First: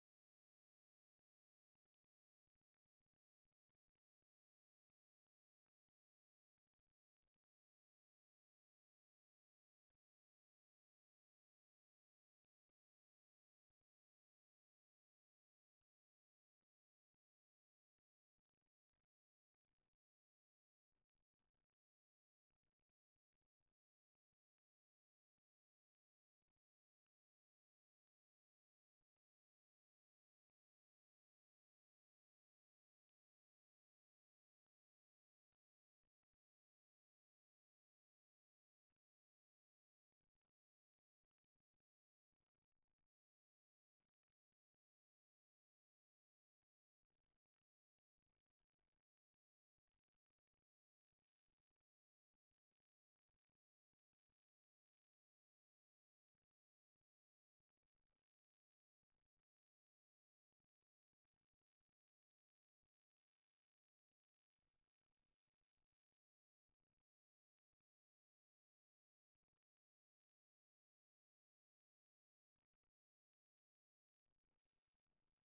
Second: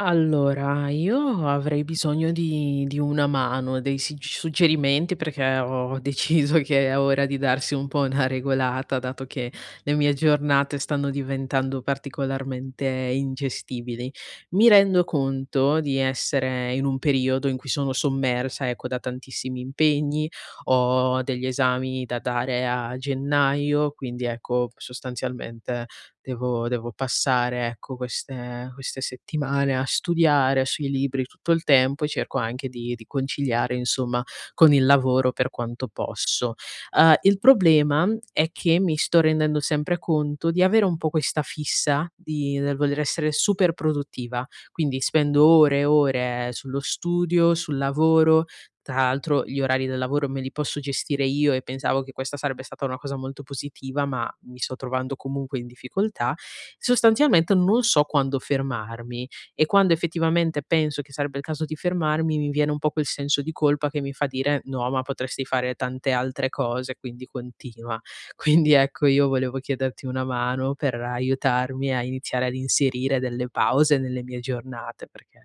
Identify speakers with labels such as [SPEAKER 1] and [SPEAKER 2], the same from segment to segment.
[SPEAKER 1] Allora, io avrei bisogno di una mano, dei sig suggerimenti perché ho deciso che è ora di darsi un po' una regolata, dato che le mie giornate stanno diventando particolarmente ingestibili. Mi rendo conto di essere in un periodo in cui sono sommersa, ecco, da tantissimi impegni, ho degli esami da dare a gennaio, quindi ecco, sostanzialmente devo passare, ecco, queste settimane a studiare sui libri tutto il tempo e cerco anche di conciliare, insomma, con il lavoro per quanto posso. Il problema è che mi sto rendendo sempre conto di avere un po' questa fissa di del voler essere super produttiva, quindi spendo ore e ore sullo studio, sul lavoro. Tra l'altro gli orari del lavoro me li posso gestire io, e pensavo che questa sarebbe stata una cosa molto positiva, ma mi sto trovando comunque in difficoltà. Sostanzialmente non so quando fermarmi, e quando effettivamente penso che sarebbe il caso di fermarmi, mi viene un po' quel senso di colpa che mi fa dire no, ma potresti fare tante altre cose, quindi continua. Quindi ecco, io volevo chiederti una mano per aiutarmi a iniziare ad inserire delle pause nelle mie giornate, perché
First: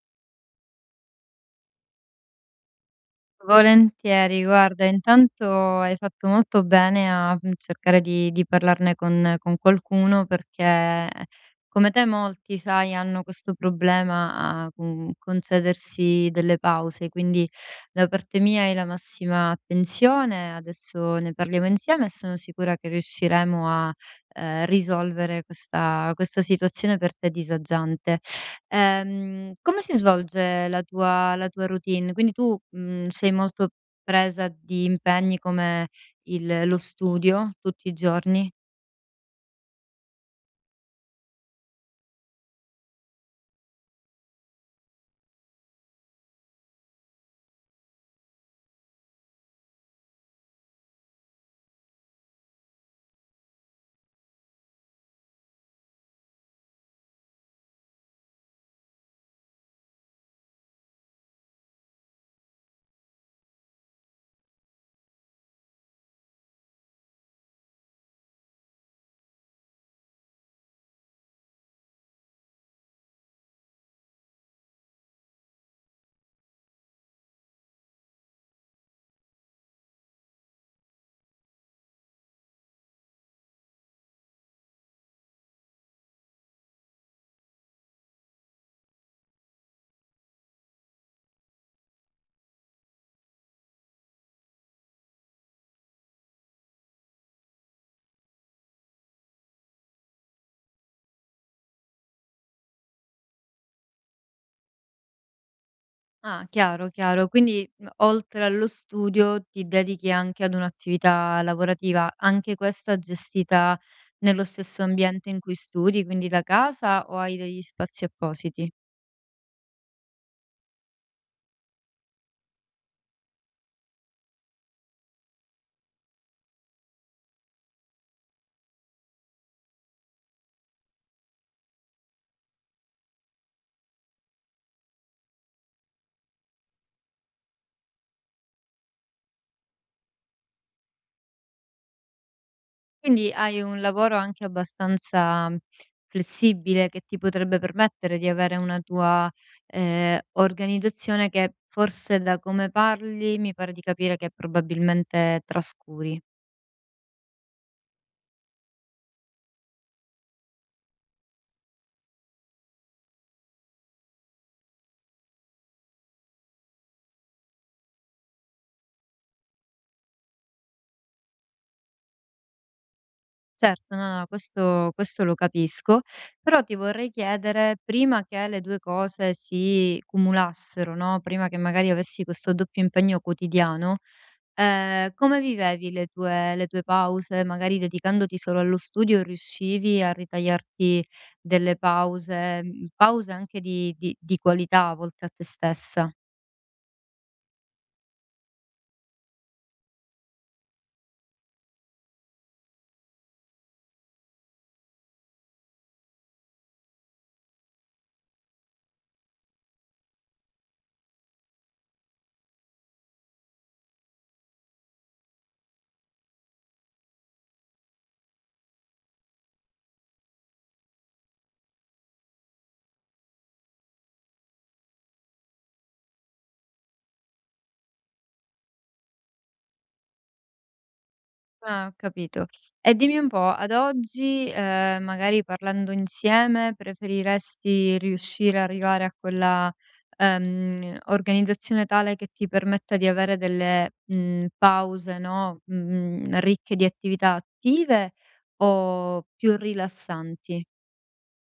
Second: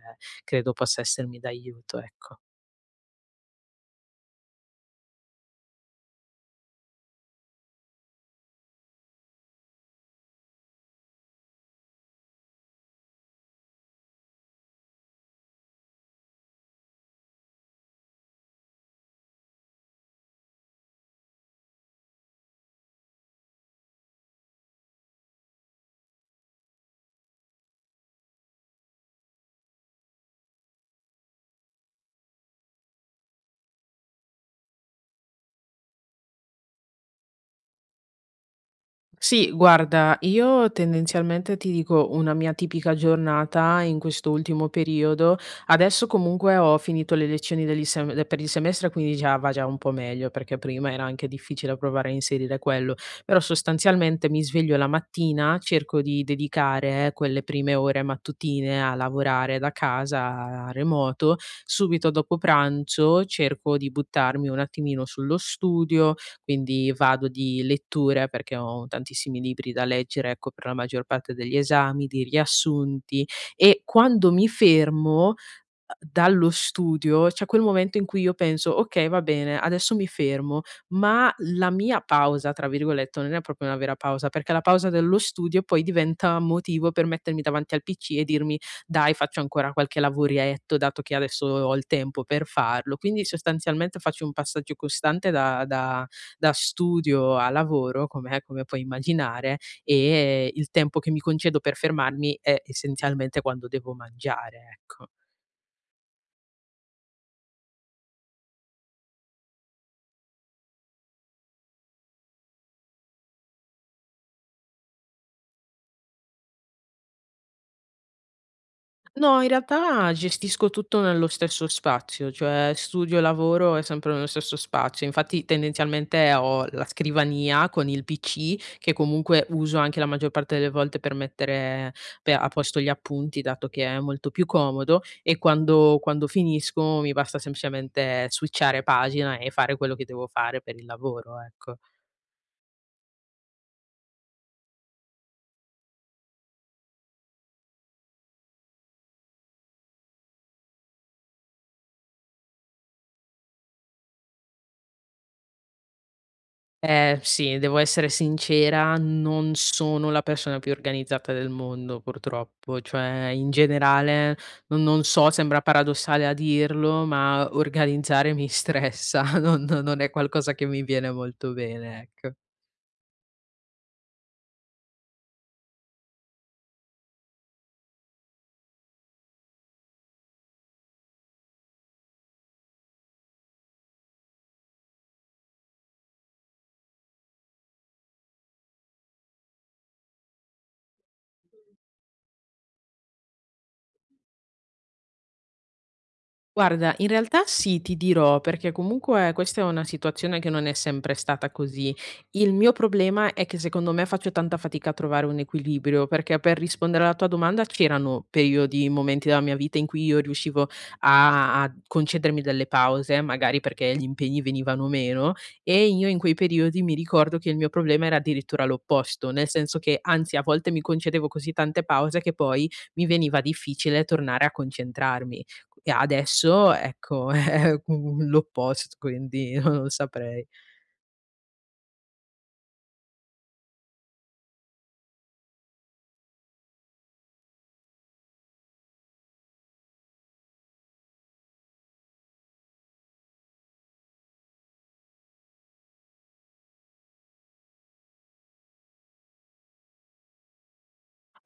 [SPEAKER 1] credo possa essermi d'aiuto, ecco.
[SPEAKER 2] Volentieri, guarda, intanto hai fatto molto bene a cercare di parlarne con qualcuno, perché come te molti, sai, hanno questo problema a concedersi delle pause. Quindi da parte mia hai la massima attenzione, adesso ne parliamo insieme e sono sicura che riusciremo a risolvere questa situazione per te disagiante. Come si svolge la tua routine? Quindi tu, sei molto presa di impegni come il lo studio tutti i giorni?
[SPEAKER 1] Sì, guarda, io tendenzialmente ti dico una mia tipica giornata in questo ultimo periodo. Adesso comunque ho finito le lezioni degli per il semestre, quindi già va già un po' meglio, perché prima era anche difficile provare a inserire quello. Però sostanzialmente mi sveglio la mattina, cerco di dedicare quelle prime ore mattutine a lavorare da casa, a remoto. Subito dopo pranzo cerco di buttarmi un attimino sullo studio, quindi vado di letture perché ho tantissimi libri da leggere, ecco, per la maggior parte degli esami, di riassunti, e quando mi fermo dallo studio c'è quel momento in cui io penso: "Okay, va bene, adesso mi fermo", ma la mia "pausa", tra virgolette, non è proprio una vera pausa, perché la pausa dello studio poi diventa motivo per mettermi davanti al PC e dirmi: "Dai, faccio ancora qualche lavoretto, dato che adesso ho il tempo per farlo". Quindi sostanzialmente faccio un passaggio costante da studio a lavoro, come come puoi immaginare, e il tempo che mi concedo per fermarmi è essenzialmente quando devo mangiare, ecco.
[SPEAKER 2] Ah, chiaro, chiaro. Quindi, oltre allo studio ti dedichi anche ad un'attività lavorativa, anche questa gestita nello stesso ambiente in cui studi, quindi da casa, o hai degli spazi appositi?
[SPEAKER 1] No, in realtà gestisco tutto nello stesso spazio, cioè studio e lavoro è sempre nello stesso spazio. Infatti tendenzialmente ho la scrivania con il PC che comunque uso anche la maggior parte delle volte per mettere a posto gli appunti, dato che è molto più comodo, e quando, quando finisco mi basta semplicemente switchare pagina e fare quello che devo fare per il lavoro, ecco.
[SPEAKER 2] Quindi hai un lavoro anche abbastanza flessibile, che ti potrebbe permettere di avere una tua organizzazione che, forse, da come parli mi pare di capire che probabilmente trascuri.
[SPEAKER 1] Sì, devo essere sincera, non sono la persona più organizzata del mondo purtroppo, cioè in generale non so, sembra paradossale a dirlo, ma organizzare mi stressa, non è qualcosa che mi viene molto bene, ecco.
[SPEAKER 2] Certo, no, no, questo, lo capisco, però ti vorrei chiedere: prima che le 2 cose si cumulassero, no, prima che magari avessi questo doppio impegno quotidiano. Come vivevi le tue pause? Magari dedicandoti solo allo studio riuscivi a ritagliarti delle pause, pause anche di qualità, a volte, a te stessa?
[SPEAKER 1] Guarda, in realtà sì, ti dirò, perché comunque questa è una situazione che non è sempre stata così. Il mio problema è che secondo me faccio tanta fatica a trovare un equilibrio, perché per rispondere alla tua domanda c'erano periodi, momenti della mia vita in cui io riuscivo a concedermi delle pause, magari perché gli impegni venivano meno, e io in quei periodi mi ricordo che il mio problema era addirittura l'opposto, nel senso che anzi a volte mi concedevo così tante pause che poi mi veniva difficile tornare a concentrarmi, e adesso, ecco, è l'opposto, quindi non lo saprei.
[SPEAKER 2] Ah, ho capito. E dimmi un po', ad oggi, magari parlando insieme, preferiresti riuscire a arrivare a quella organizzazione tale che ti permetta di avere delle pause, no, ricche di attività attive o più rilassanti?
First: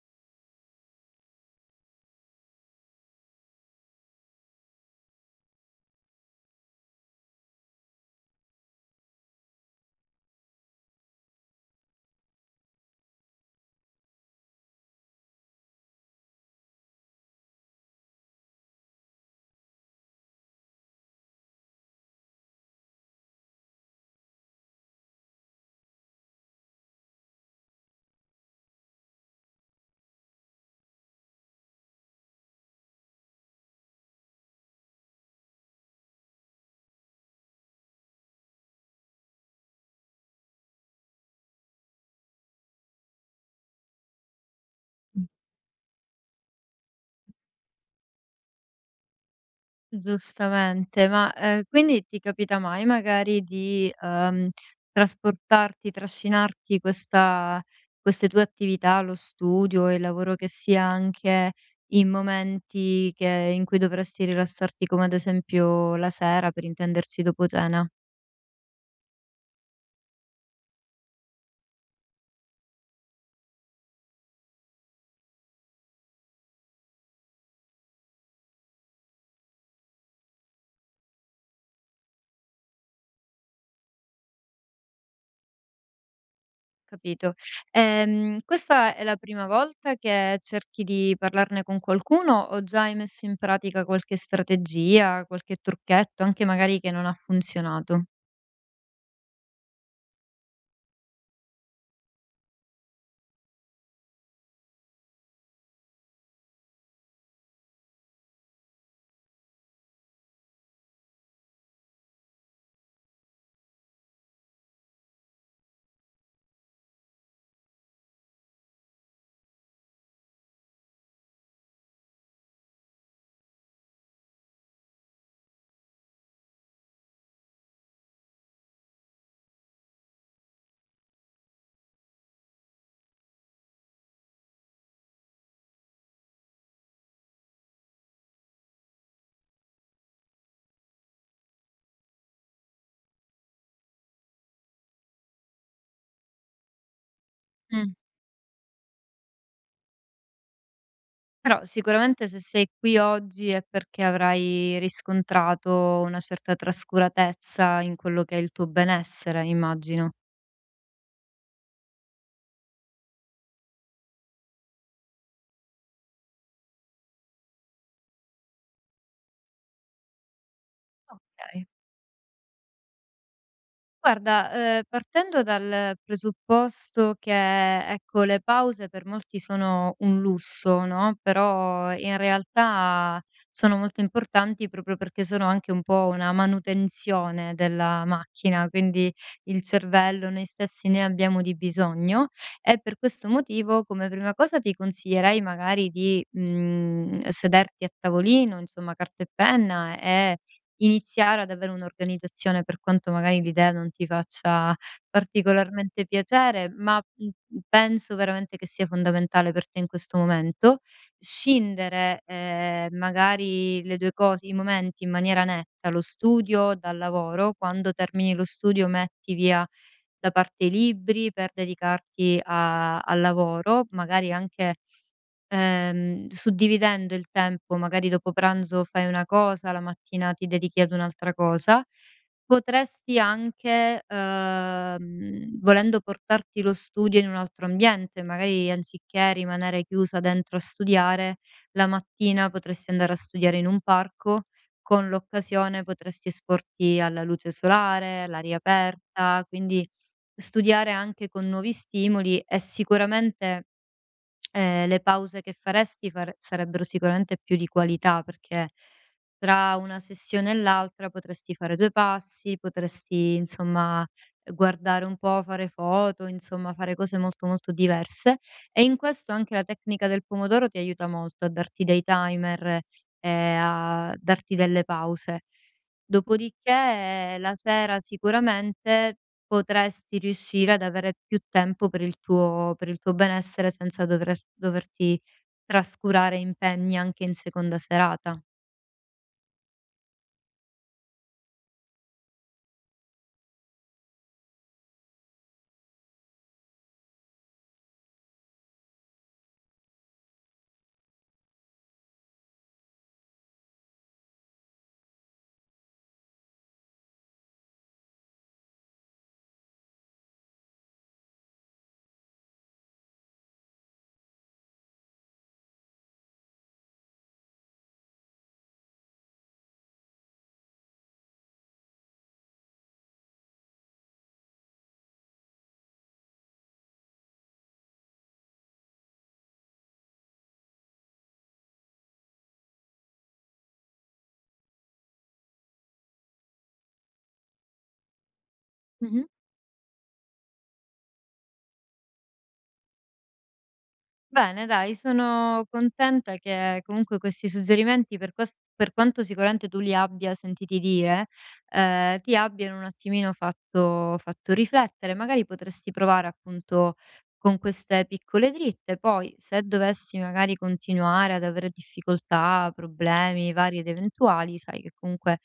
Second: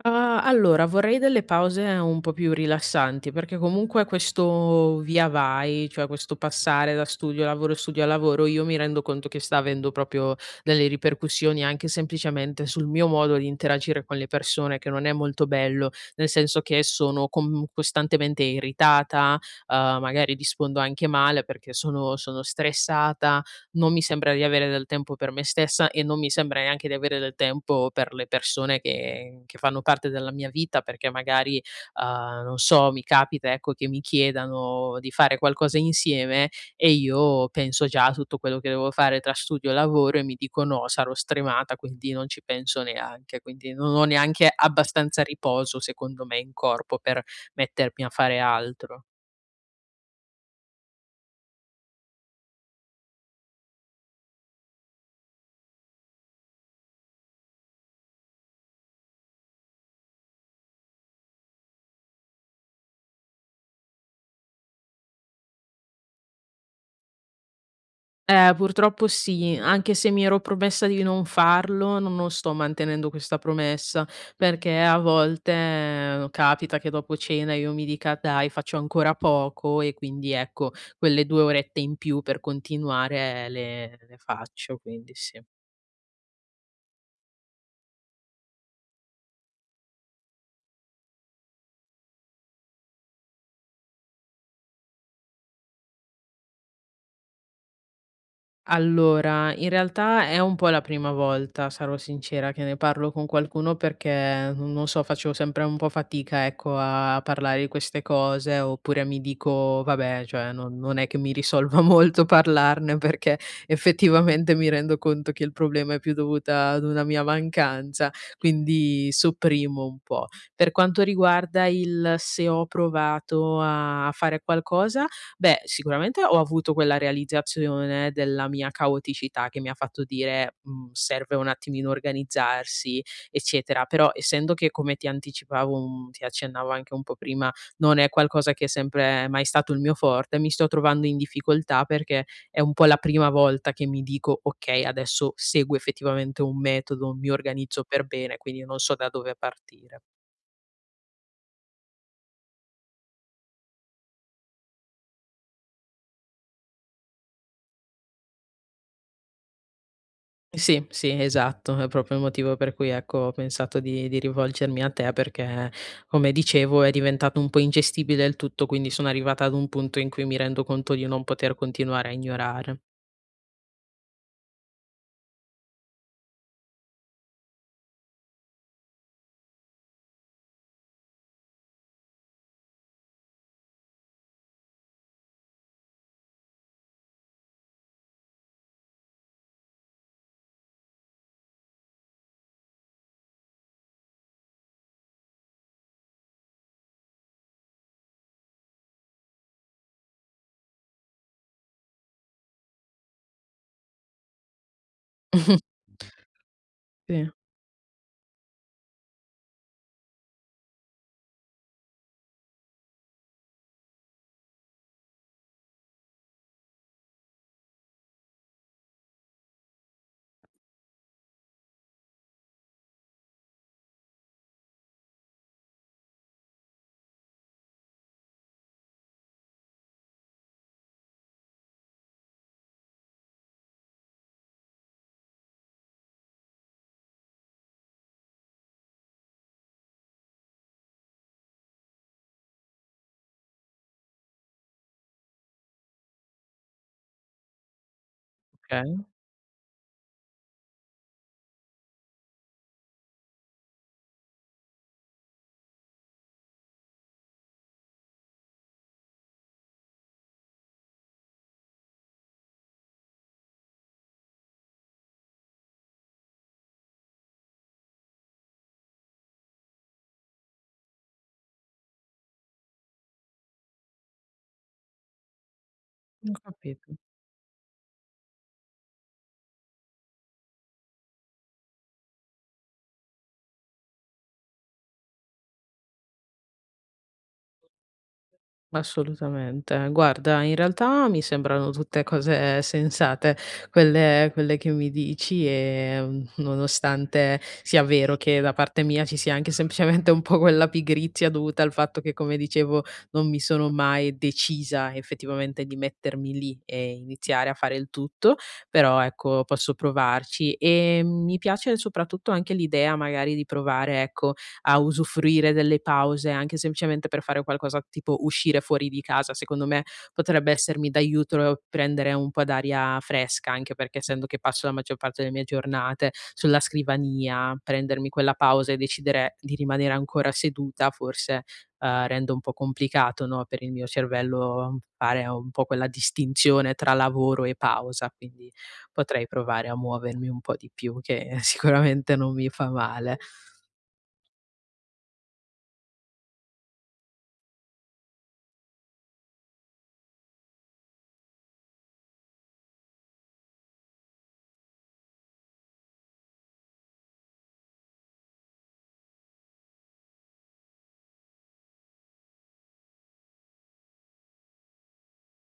[SPEAKER 1] Ah, allora vorrei delle pause un po' più rilassanti, perché comunque questo via vai, cioè questo passare da studio a lavoro, io mi rendo conto che sta avendo proprio delle ripercussioni anche semplicemente sul mio modo di interagire con le persone, che non è molto bello, nel senso che sono costantemente irritata, magari rispondo anche male perché sono stressata, non mi sembra di avere del tempo per me stessa e non mi sembra neanche di avere del tempo per le persone che fanno parte della mia vita, perché magari, non so, mi capita, ecco, che mi chiedano di fare qualcosa insieme e io penso già a tutto quello che devo fare tra studio e lavoro e mi dico: "No, sarò stremata", quindi non ci penso neanche. Quindi non ho neanche abbastanza riposo, secondo me, in corpo per mettermi a fare altro.
[SPEAKER 2] Giustamente. Ma, quindi ti capita mai, magari, di trasportarti, trascinarti questa queste tue attività, lo studio e il lavoro che sia, anche in momenti che in cui dovresti rilassarti, come ad esempio la sera, per intenderci dopo cena,
[SPEAKER 1] Purtroppo sì, anche se mi ero promessa di non farlo, non sto mantenendo questa promessa, perché a volte, capita che dopo cena io mi dica: "Dai, faccio ancora poco" e quindi ecco, quelle 2 orette in più per continuare le faccio, quindi sì.
[SPEAKER 2] capito. Questa è la prima volta che cerchi di parlarne con qualcuno, o già hai messo in pratica qualche strategia, qualche trucchetto, anche magari che non ha funzionato?
[SPEAKER 1] Allora, in realtà è un po' la prima volta, sarò sincera, che ne parlo con qualcuno perché non so, faccio sempre un po' fatica, ecco, a parlare di queste cose, oppure mi dico, vabbè, cioè, non è che mi risolva molto parlarne perché effettivamente mi rendo conto che il problema è più dovuta ad una mia mancanza, quindi sopprimo un po'. Per quanto riguarda il se ho provato a fare qualcosa, beh, sicuramente ho avuto quella realizzazione della mia caoticità che mi ha fatto dire: "Mhmm, serve un attimino organizzarsi", eccetera. Però essendo che come ti anticipavo, mhmm, ti accennavo anche un po' prima, non è qualcosa che è sempre mai stato il mio forte, mi sto trovando in difficoltà perché è un po' la prima volta che mi dico: "Okay, adesso seguo effettivamente un metodo, mi organizzo
[SPEAKER 2] Mh.
[SPEAKER 1] per bene", quindi non so da dove partire.
[SPEAKER 2] Però sicuramente se sei qui oggi è perché avrai riscontrato una certa trascuratezza in quello che è il tuo benessere, immagino.
[SPEAKER 1] Sì, sì, esatto, è proprio il motivo per cui, ecco, ho pensato di rivolgermi a te perché, come dicevo, è diventato un po' ingestibile il tutto, quindi sono arrivata ad un punto in cui mi rendo conto di non poter
[SPEAKER 2] Okay.
[SPEAKER 1] continuare a ignorare.
[SPEAKER 2] Guarda, partendo dal presupposto che, ecco, le pause per molti sono un lusso, no, però in realtà sono molto importanti, proprio perché sono anche un po' una manutenzione della macchina, quindi il cervello, noi stessi, ne abbiamo di bisogno. E per questo motivo, come prima cosa, ti consiglierei magari di sederti a tavolino, insomma carta e penna, e iniziare ad avere un'organizzazione, per quanto magari l'idea non ti faccia particolarmente piacere, ma,
[SPEAKER 1] Sì,
[SPEAKER 2] penso veramente che sia fondamentale per te in questo momento. Scindere, magari, le 2 cose, i momenti in maniera netta: lo studio dal lavoro. Quando termini lo studio, metti via da parte i libri per dedicarti a al lavoro, magari anche. Suddividendo il tempo, magari dopo pranzo fai una cosa, la mattina ti dedichi ad un'altra cosa. Potresti anche, volendo, portarti lo studio in un altro ambiente, magari anziché rimanere chiusa dentro a studiare. La mattina potresti andare a studiare in un parco; con l'occasione potresti esporti alla luce solare, all'aria
[SPEAKER 1] okay,
[SPEAKER 2] aperta, quindi studiare anche con nuovi stimoli. E sicuramente, le pause che faresti fare sarebbero sicuramente più di qualità, perché tra una sessione e l'altra potresti fare 2 passi, potresti, insomma, guardare un po', fare foto, insomma fare cose molto, molto diverse. E in questo anche la tecnica del pomodoro ti aiuta molto a darti dei timer e a darti delle pause.
[SPEAKER 1] ho capito.
[SPEAKER 2] Dopodiché la sera sicuramente potresti riuscire ad avere più tempo per il tuo benessere, senza doverti trascurare impegni anche in seconda serata.
[SPEAKER 1] Assolutamente. Guarda, in realtà mi sembrano tutte cose sensate quelle che mi dici e, mhmm, nonostante sia vero che da parte mia ci sia anche semplicemente un po' quella pigrizia dovuta al fatto che, come dicevo, non mi sono mai decisa effettivamente di mettermi lì e iniziare a fare il tutto, però ecco posso provarci. E mi piace soprattutto anche l'idea magari di provare, ecco, a usufruire delle pause, anche semplicemente per fare qualcosa tipo uscire fuori di casa, secondo me potrebbe essermi d'aiuto e prendere un po' d'aria fresca, anche perché essendo che passo la maggior parte delle mie giornate sulla scrivania, prendermi quella pausa e decidere di rimanere ancora seduta forse, rende un po' complicato, no, per il mio cervello fare un po' quella distinzione tra lavoro e pausa, quindi potrei
[SPEAKER 2] Mh-mh.
[SPEAKER 1] provare a muovermi un po' di più che sicuramente non mi fa male.
[SPEAKER 2] Bene, dai, sono contenta che comunque questi suggerimenti, per, per quanto sicuramente tu li abbia sentiti dire, ti abbiano un attimino fatto riflettere. Magari potresti provare, appunto, con queste piccole dritte. Poi, se dovessi magari continuare ad avere difficoltà, problemi vari ed eventuali, sai che comunque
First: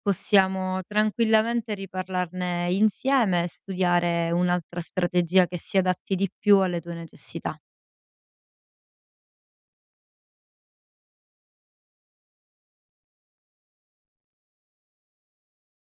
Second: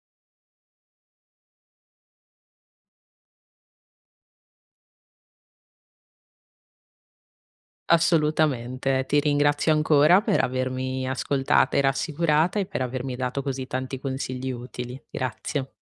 [SPEAKER 2] possiamo tranquillamente riparlarne insieme e studiare un'altra strategia che si adatti di più alle tue necessità.
[SPEAKER 1] Assolutamente. Ti ringrazio ancora per avermi ascoltata e rassicurata e per avermi dato così tanti consigli utili. Grazie.